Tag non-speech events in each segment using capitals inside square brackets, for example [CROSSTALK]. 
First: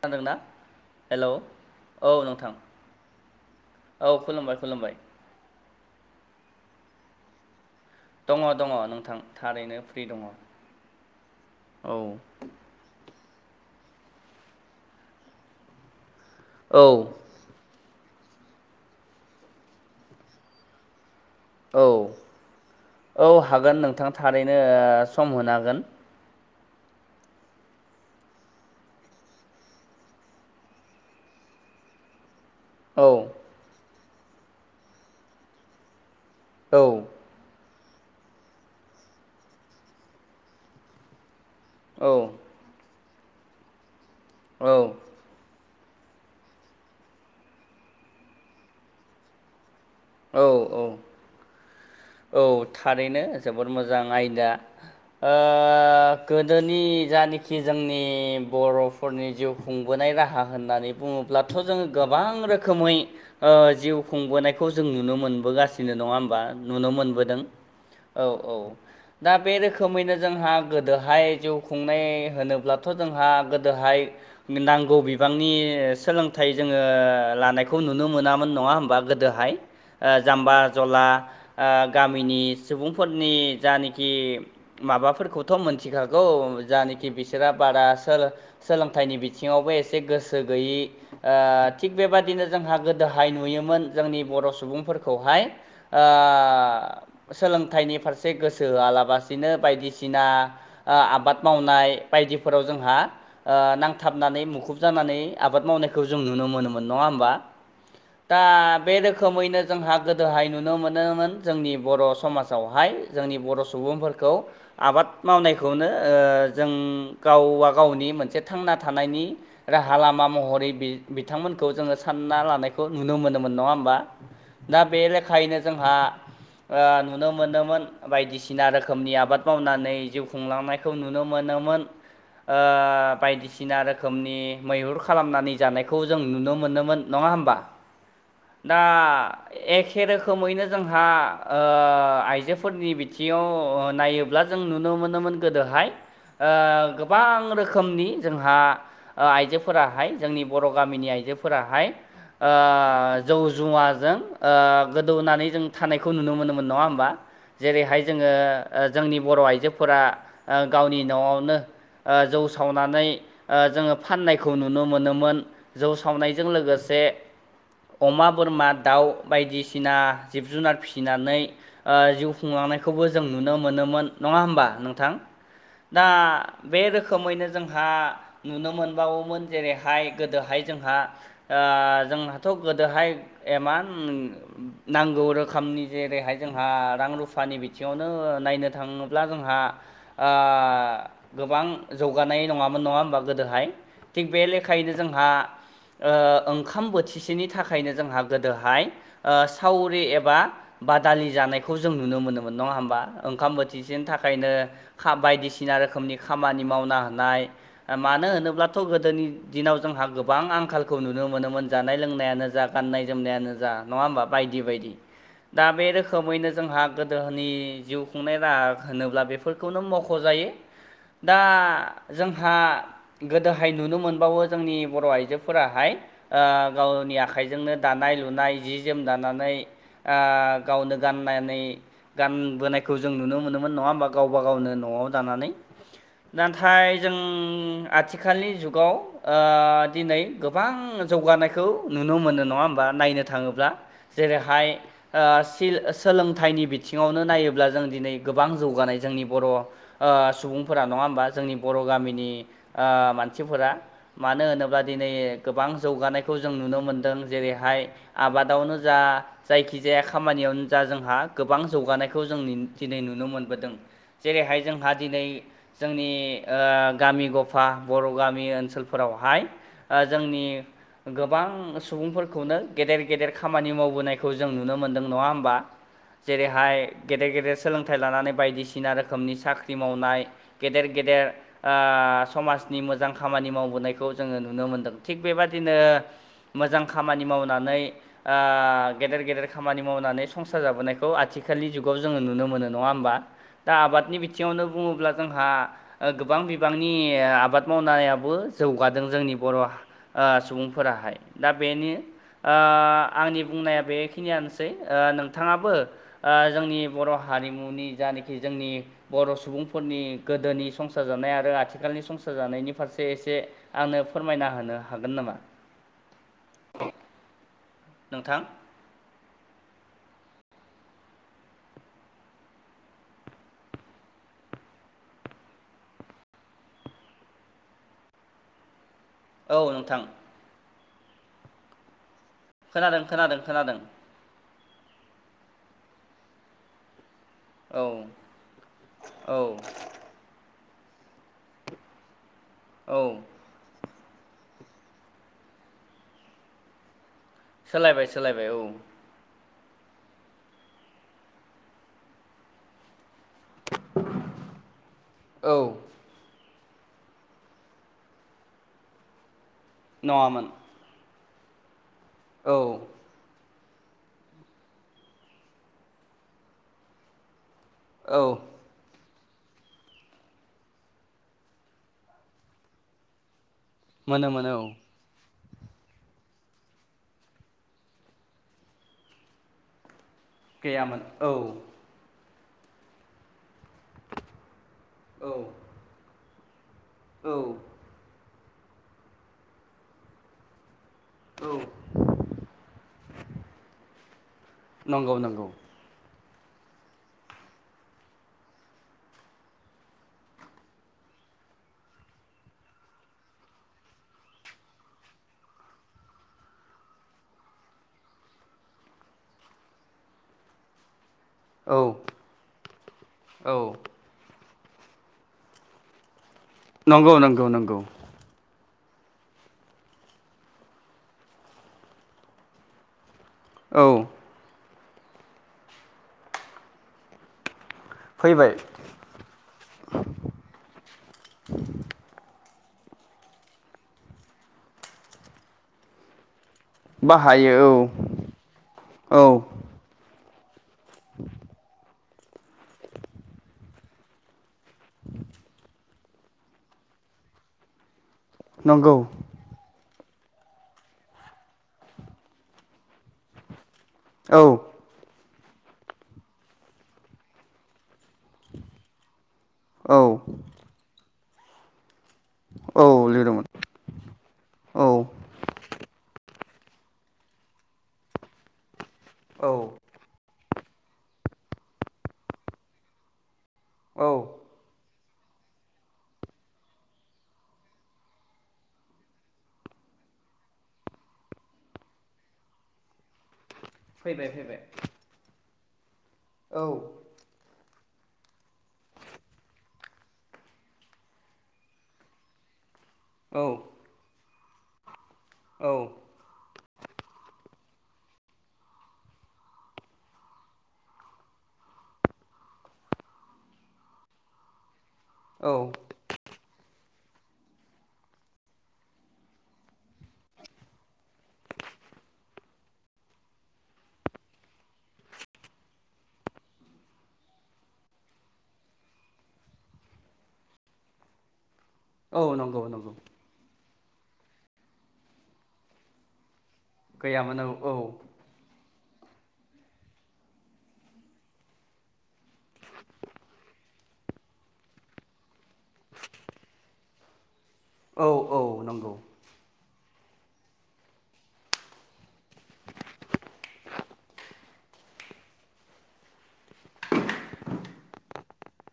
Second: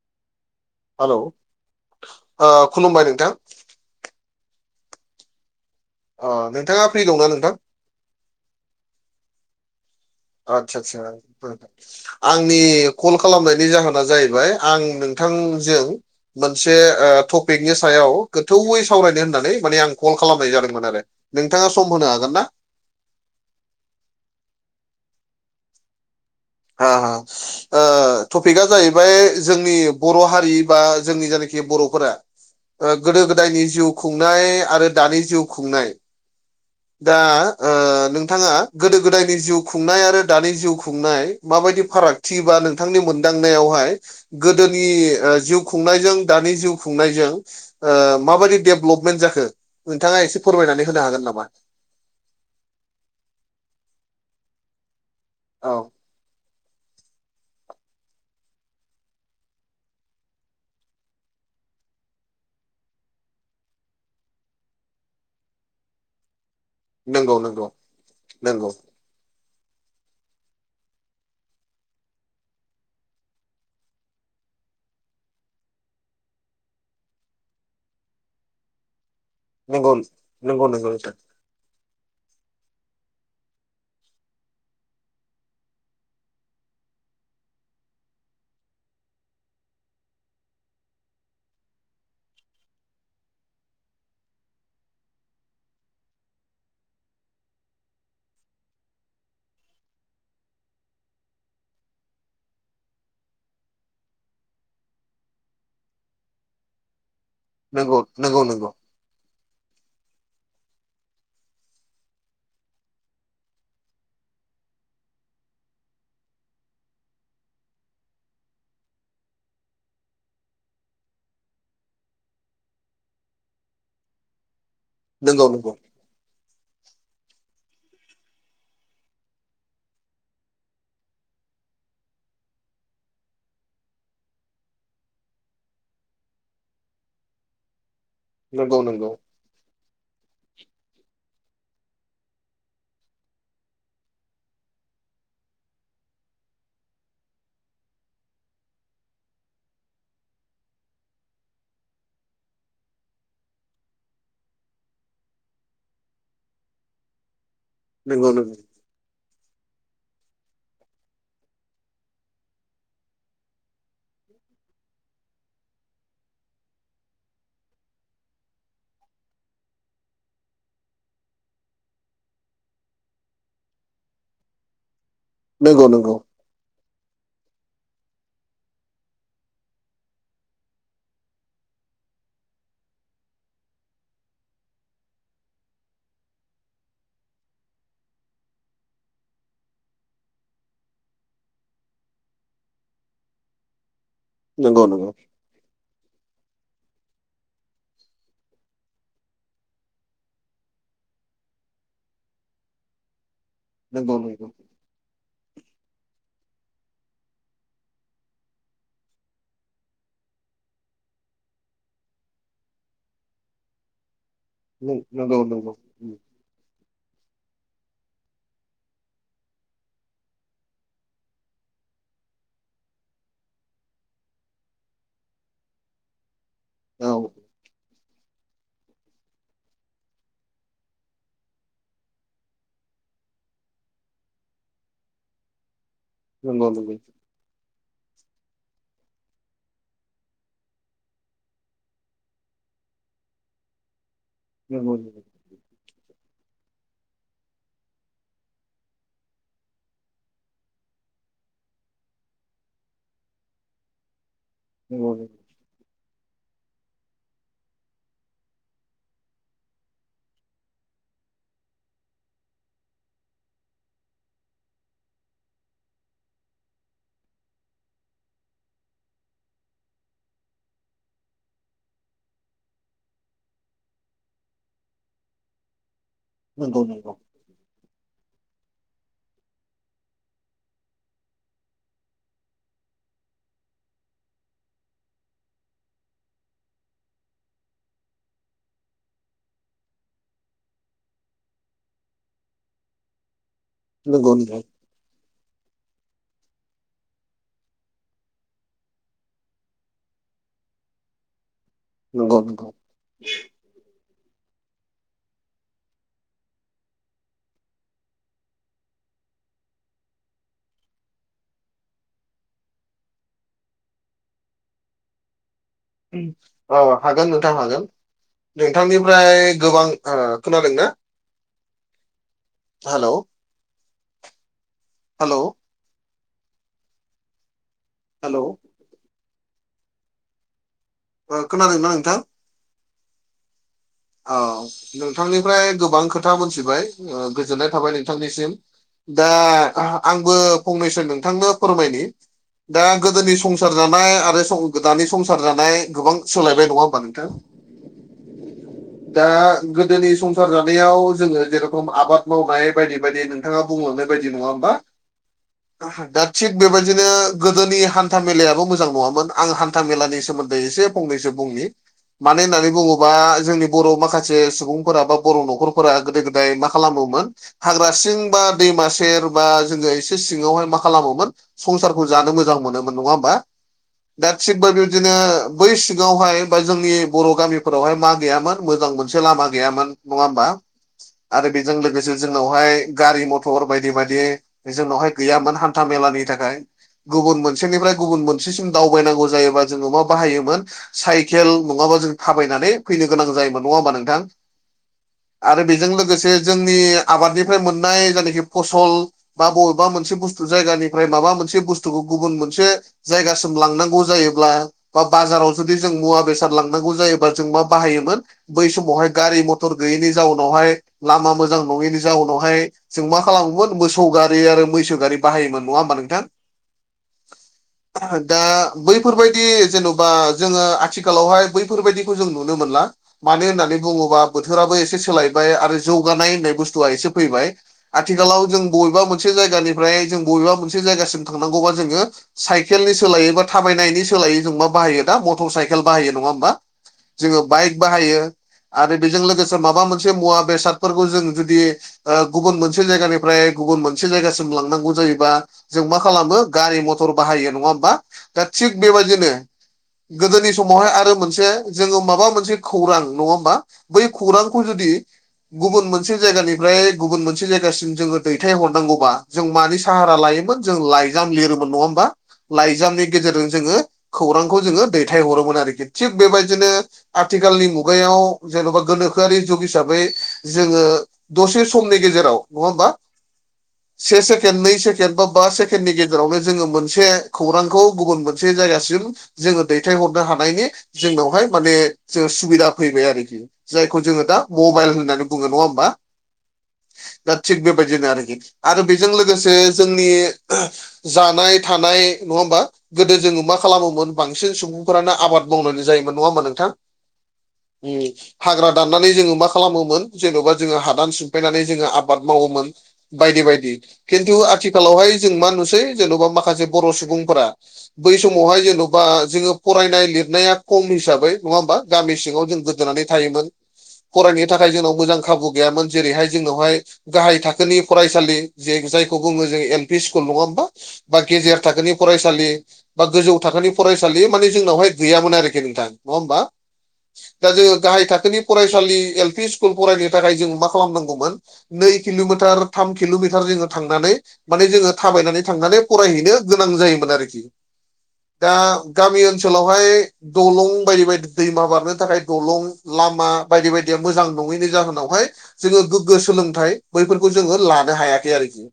खोनादों ना हेल' खुलुमबाय नोंथां औ खुलुमबाय खुलुमबाय अ नोंथाङा फ्रि दंना नोंथां दङ दङ नोंथां थारैनो फ्रि दङ आतसा आसाथ आंनि कल खालामनायनि जाहोना जाहैबाय आं नोंथांजों मोनसे औ बेंकनि सायाव गोथौयै सावरायनो होननानै माने आं कल खालामनाय जादोंमोन आरो नोंथाङा औ सम होनो हागोन ना औ हागोन नोंथां थारैनो सम होनो हागोन ह ह ओ टपिकआ जाहैबाय जोंनि बर' हारि बा जोंनि जायनाखि बर'फोरा ओ औ गोदो गोदायनि जिउ खुंनाय आरो दानि जिउ खुंनाय औ दा ओ नोंथाङा गोदो गोदायनि जिउ खुंनाय आरो दानि जिउ खुंनाय माबायदि फारागथि बा नोंथांनि मोनदांनायावहाय औ गोदोनि ओ जिउ खुंनायजों दानि जिउ खुंनायजों ओ माबायदि डेभलपमेन्ट जाखो नोंथाङा एसे औ फोरमायनानै औ होनो हागोन नामा औ थारैनो जबोद मोजां आयदा ओ औ गोदोनि जानखि जोंनि बर'फोरनि जिउ खुंबोनाय राहा होननानै बुङोब्लाथ' जोङो गोबां रोखोमै जिउ खुंबोनायखौ खौ जों नुनो मोनबोगासिनो नङा होमबा नुनो नंगौ मोनबोदों नंगौ औ औ नंगौ दा बे रोखोमैनो जोंहा गोदोहाय जिउ खुंनाय होनोब्लाथ' जोंहा गोदोहाय नांगौ बिबांनि सोलोंथाइ जोङो लानायखौ नुनो मोनामोन नङा होमबा गोदोहाय नंगौ जाम्बा नंगौ नंगौ जला नोंथां गामिनि सुबुंफोरनि जानखि माबाफोरखौथ' मोनथिखागौ जानखि बिसोरा बार सोरोल सोलोंथाइनि बिथिङावबो एसे गोसो गैयि ओ थिग बेबादिनो जोंहा गोदोहाय नुयोमोन जोंनि बर' सुबुंफोरखौहाय ओ सोलोंथाइनि फारसे गोसो होआलाबसिनो बायदिसिना ओ आबाद मावनाय बायदिफोराव जोंहा ओ नांथाबनानै मुखुब जानानै आबाद मावनायखौ जों नुनो मोनोमोन नङा होमबा नंगौ दा नंगौ नंगौ बे रो रोखोमैनो जोंहा गोदोहाय नुनो मोनोमोन जोंनि बर' समाजावहाय जोंनि बर' सुबुंफोरखौ आबाद मावनायखौनो ओ जों गावबा गावनि मोनसे थांना थानायनि राहा लामा महरै बिथांमोनखौ जोङो सानना लानायखौ नुनो मोनोमोन नङा होमबा दा बे लेखायैनो नंगौ जोंहा ओ नुनो मोनोमोन बायदिसिना रोखोमनि आबाद मावनानै जिउ खुंलांनायखौ नुनो मोनोमोन ओ बायदिसिना रोखोमनि मैहुर खालामनानै जानायखौ जों नुनो मोनोमोन नङा होमबा [INAUDIBLE] दा नंगौ एखे रोखोमैनो जोंहा ओ आइजोफोरनि बिथिङाव नायो ब्ला जों नुनो मोनोमोन गोदोहाय ओ गोबां रोखोमनि जोंहा ओ आइजोफोराहाय जोंनि बर' गामिनि आइजोफोराहाय ओ जौ जुवा जों ओ गोदौनानै जों थानायखौ नुनो मोनोमोन नङा होमबा जेरैहाय जोङो नंगौ नंगौ जोंनि बर' आइजोफोरा गावनि न'आवनो ओ जौ सावनानै ओ जोङो फाननायखौ नुनो मोनोमोन जौ सावनायजों लोगोसे अमा बोरमा दाउ बायदिसिना जिब जुनार फिसिनानै ओ जिउ खुंलांनायखौबो जों नुनो मोनोमोन नङा होमबा नोंथां नंगौ दा बे रोखोमैनो जोंहा नुनो मोनबावोमोन जेरैहाय गोदोहाय जोंहा ओ जोंहाथ' गोदोहाय एमान नांगौ रोखोमनि जेरैहाय जोंहा रां रुफानि बिथिङावनो नायनो थाङोब्ला जोंहा ओ गोबां जौगानाय नङामोन नङा होमबा गोदोहाय थिग बे नंगौ नंगौ लेखायैनो जोंहा ओ ओंखाम बोथिसेनि थाखायनो जोंहा गोदोहाय ओ सावरि एबा बादालि जानायखौ जों नुनो मोनोमोन नङा होमबा ओंखाम बोथिसेनि नंगौ नंगौ थाखायनो खा- बायदिसिना रोखोमनि खामानि मावना होनाय मानो होनोब्लाथ' गोदोनि दिनाव जोंहा गोबां आंखालखौ नुनो मोनोमोन जानाय लोंनायानो जा गाननाय जोमनायानो जा नङा होमबा बायदि बायदि नंगौ नंगौ दा बे रोखोम रोखोमैनो जोंहा गोदोनि जिउ खुंनाय राहा होनोब्ला बेफोरखौनो मख'जायो। दा जोंहा गोदोहाय नुनो मोनबावो जोंनि बर' आइजोफोराहाय ओ गावनि औ आखाइजोंनो दानाय लुनाय जि जोम दानानै ओ गावनो गाननानै गानबोनायखौ जों नुनो मोनोमोन नङा होमबा गावबा गावनो न'आव दानानै। नंगौ नाथाय नंगौ जों आथिखालनि जुगाव ओ दिनै गोबां जौगानायखौ नुनो मोनो नङा होम बा नायनो थाङोब्ला जेरैहाय नंगौ ओ फिल सोलोंथाइनि बिथिङावनो नायोब्ला जों दिनै गोबां जौगानाय जोंनि बर' ओ सुबुंफोरा नङा होमबा जोंनि बर' गामिनि ओ मानसिफोरा मानो होनो बा दिनै नंगौ नंगौ गोबां जौगानायखौ जों नुनो मोनदों जेरैहाय आबादावनो जा जायखिजाया खामानियावनो जा जोंहा गोबां जौगानायखौ जोंनि दिनै नुनो मोनबोदों। जेरैहाय जोंहा दिनै जोंनि ओ गामि गफा बर' गामि ओनसोलफोरावहाय ओ जोंनि गोबां सुबुंफोर खौनो गेदेर गेदेर खामानि मावबोनायखौ जों नुनो मोन्दों नङा होमबा? जेरैहाय नंगौ नंगौ गेदेर गेदेर सोलोंथाइ लानानै बायदिसिना रोखोमनि साख्रि मावनाय। गेदेर गेदेर ओ समाजनि मोजां खामानि मावबोनायखौ जोङो नुनो मोनदों थिग बेबादिनो मोजां खामानि मावनानै ओ गेदेर गेदेर खामानि मावनानै संसार जाबोनायखौ आथिखालनि जुगाव जोङो नुनो मोनो। नङा होमबा दा आबादनि नंगौ नंगौ बिथिङावनो बुङोब्ला जोंहा ओ गोबां बिबांनि आबाद मावनायाबो जौगादों जोंनि बर' ओ सुबुंफोराहाय दा बेनो नंगौ ओ नंगौ आंनि बुंनाया बे खिनियानोसै ओ नोंथाङाबो ओ जोंनि बर' हारिमुनि जानाखि जोंनि बर' सुबुंफोरनि गोदोनि संसार जानाय आरो आथिखालनि संसार जानायनि फारसे एसे आंनो फोरमायना होनो हागोन नामा? औ हागोन नोंथां हागोन नोंथां दे। नोंथांनिफ्राय गोबां ओ खोनादोंना? हेल'। हेल'। हेल' औ नोंथां। ओ खोनादों ना नोंथां? खोनादों खोनादों खोनादों। अ नोंथांनिफ्राय गोबां खोथा मोनथिबाय। ओ गोजोननाय औ थाबाय नोंथांनिसिम दा औ आंबो फंनैसो नोंथांनो फोरमायनि दा औ गोदोनि संसार जानाय आरो सं दानि संसार जानाय गोबां सोलायबाय नङा होमबा नोंथां? सोलायबाय सोलायबाय औ। दा गोदोनि संसार जानायाव जोङो जेरेखम आबाद मावनाय बायदि बायदि नों थाङा बुंलांनाय बायदि नङा होमबा। औ दा थिग बेबायदिनो गोदोनि हान्था मेलायाबो मोजां नङामोन आं हान था मेलानि नङामोन सोमोन्दै एसे फंनैसो बुंनि मानो औ होननानै बुङोबा जोंनि बर' माखासे सुबुंफोरा बा बर' न'खरफोरा गोदो गोदाय मा खालामोमोन हाग्रा सिं औ बा दैमा सेर बा जोङो एसे सिङावहाय मा खालामोमोन संसारखौ जानो मोजां मोनोमोन नङा होमबा? दा मोनोमोन थिग औ बा बिबदिनो बै सिगावहाय बा जोंनि बर' गामिफोरावहाय मा गैयामोन? मोजां मोनसे लामा गैयामोन नङा होमबा गैयामोन औ आरो बेजों लोगोसे जोंनावहाय गारि मथर बायदि बायदि जोंनावहाय औ गैयामोन हान्था मेलानि थाखाय। औ गुबुन मोनसेनिफ्राय गुबुन मोनसेसिम दावबायनांगौ जायोबा जोङो मा बाहायोमोन? साइखेल औ नङाबा जों थाबायनानै फैनो गोनां जायोमोन नङा होमबा नोंथां? नंगौ नंगौ आरो बेजों लोगोसे जोंनि आबादनिफ्राय मोननाय जायनाखि फसल बा बबेबा मोनसे बुस्थु जायगानिफ्राय माबा मोनसे बुस्थुखौ गुबुन मोनसे जायगासिम लांनांगौ जायोब्ला ओ बा बाजाराव जुदि जों मुवा बेसाद लांनांगौ जायोबा जों मा बाहायोमोन बै समावहाय गारि मथर गैयैनि जाउनावहाय लामा मोज जां औ नङिनि जाउनावहाय जों मा औ खालामोमोन मोसौ गारि आरो मैसो गारि बाहायोमोन नङा होमबा नोंथां? नंगौ नंगौ नंगौ। दा बैफोरबायदि जेन'बा जोङो आथिखालावहाय बैफोरबायदिखौ जों नुनो मोनला। मानो होननानै औ बुङोब्ला बोथोराबो एसे सोलायबाय आरो जौगानाय होननाय बुस्थुआ एसे फैबाय। आथिखालाव फैबाय जों बबेबा मोनसे जायगानिफ्राय जों बबेबा मोनसे जायगासिम थांनांगौबा जोङो साइकेलनि सोलायै एबा थाबायनायनि सोलायै जों मा बाहायो दा मटर साइकेल बाहायो नङा होमबा? जोङो बाहायो बाइक औ। बाहायो आरो बेजों औ लोगोसे माबा मोनसे मुवा बेसादफोरखौ जों जुदि ओ गुबुन मोनसे जायगानिफ्राय गुबुन मोनसे जायगासिम लांनांगौ जायोबा जों मा खालामो गारि मथर बाहायो नङा होमबा? दा थिग नंगौ बेबायदिनो गोदोनि समावहाय आरो मोनसे जोङो माबा मोनसे खौरां नङा होमबा? बै औ खौरांखौ जुदि गुबुन मोनसे जायगानिफ्राय गुबुन मोनसे जायगासिम जोङो दैथाय हरनांगौबा जों मानि औ साहारा लायोमोन, जों लाइजाम लिरोमोन नङा होमबा? औ लाइजामनि लिरदोंमोन गेजेरजों जोङो खौरांखौ जोङो औ दैथायहरोमोन आरोखि थिग बेबायदिनो आथिखालनि मुगायाव जेन'बा गोनोखोआरि जुग औ हिसाबै जोङो दसे समनि गेजेराव नङा होमबा से औ से सेकेण्ड, नै सेकेण्ड, बा बा सेकेण्डनि गेजेरावनो जोङो मोनसे खौरांखौ गुबुन मोनसे जायगासिम जोङो दैथायहरनो हानायनि जोंनावहाय माने जोङो सुबिदा फैबाय आरोखि जायखौ जोङो फैबाय दा फैबाय मबाइल होननानै बुङो नङा होमबा? औ। दा थिग बेबायदिनो आरोखि आरो बेजों लोगोसे जोंनि जानाय थानाय नङा होमबा? गोदो जोङो औ मा खालामोमोन, बांसिन सुबुंफोरानो आबाद औ मावनानै जायोमोन नङा होमबा नोंथां? उम। हाग्रा दाननानै जोङो मा खालामोमोन जेन'बा जोङो हादान सिमफायनानै जोङो आबाद मावोमोन बायदि बायदि। खिन्थु आथिखालावहाय जों मा औ नुसै जेन'बा माखासे बर' सुबुंफोरा बै समावहाय जेन'बा जोङो फरायनाय लिरनाया खम हिसाबै नङा होमबा? गामि सिङाव जों गोदोनानै थायोमोन फरायनो थाखाय जोंनाव मोजां खाबु गैयामोन। जेरैहाय जोंनावहाय गाहाय थाखोनि फरायसालि जे जायखौ बुङो जों एल पि स्कुल नङा होमबा? बा गेजेर थाखोनि औ फरायसालि नंगौ नंगौ बा गोजौ थाखोनि फरायसालि मानि जोंनावहाय गैयामोन आरोखि नोंथां नङा होमबा? गैयामोन औ दा जोङो गाहाय औ थाखोनि फरायसालि एल पि स्कुल फरायनो थाखाय जों मा खालामनांगौमोन? नै किल'मिटार थाम किल'मिटार जोङो थांनानै माने जोङो थाबायनानै थांनानै फरायहैनो गोनां जायोमोन आरोखि। औ औ दा नंगौ गामि ओन सोलावहाय दलं बायदि बायदि दैमा बारनो थाखाय दलं लामा बायदि बायदिया मोजां नङैनि जाहोनावहाय जोङो गोग्गो सोलोंथाइ बैफोरखौ जोङो लानो हायाखै आरोखि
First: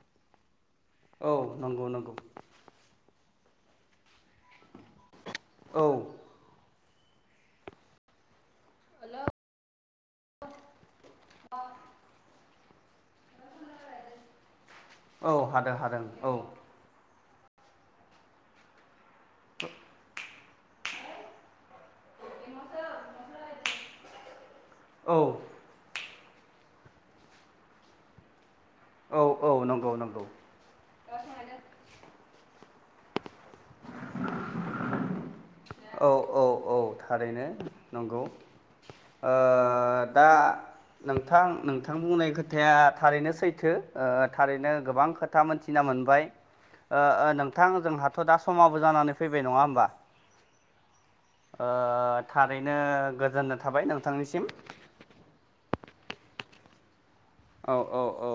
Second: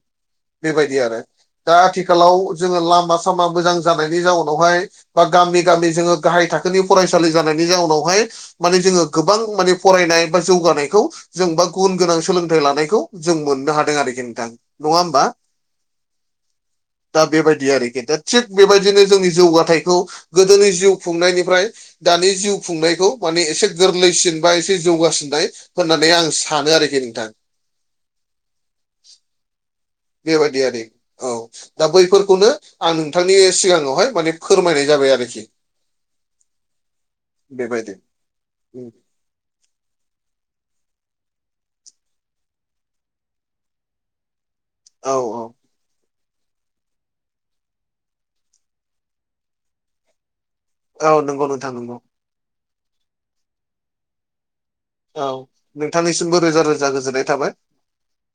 बेबायदि आरो औ दा नंगौ नंगौ आथिखालाव जोङो लामा- सामा मोजां जानायनि जाउनावहाय बा गामि औ -गामि जोङो गाहाय थाखोनि फरायसालि जानायनि जाउनावहाय माने जोङो गोबां माने फरायनाय बा जौगानायखौ जों बा गुबुन गोनां सोलोंथाइ लानायखौ जों मोननो हादों आरोखि नोंथां नङा होमबा औ हादों हादों औ दा बेबायदि आरोखि दा थिग बेबायदिनो जोंनि जौगाथाइखौ गोदोनि जिउ खुंनायनिफ्राय दानि जिउ खुंनायखौ माने एसे गोरलैसिन बा एसे औ जौगासिननाय होननानै आं सानो आरोखि नोंथां औ औ नंगौ नंगौ बिबादि आरो औ दा बैफोरखौनो आं नोंथांनि सिगांआवहाय माने फोरमायनाय जाबाय आरोखि। औ औ औ थारैनो बेबायदि नंगौ। ओ दा नोंथां, नोंथां बुंनाय खोथाया थारैनो सैथो ओ थारैनो गोबां औ औ खोथा मोनथिना मोनबाय ओ नोंथां जोंहाथ' दा समाबो जानानै फै फैबाय नङा होमबा? औ नों ओ थारैनो गोजोननो थाबाय नोंथांनिसिम। औ नोंथांनिसिमबो रोजा रोजा गोजोननाय थाबाय। औ औ औ।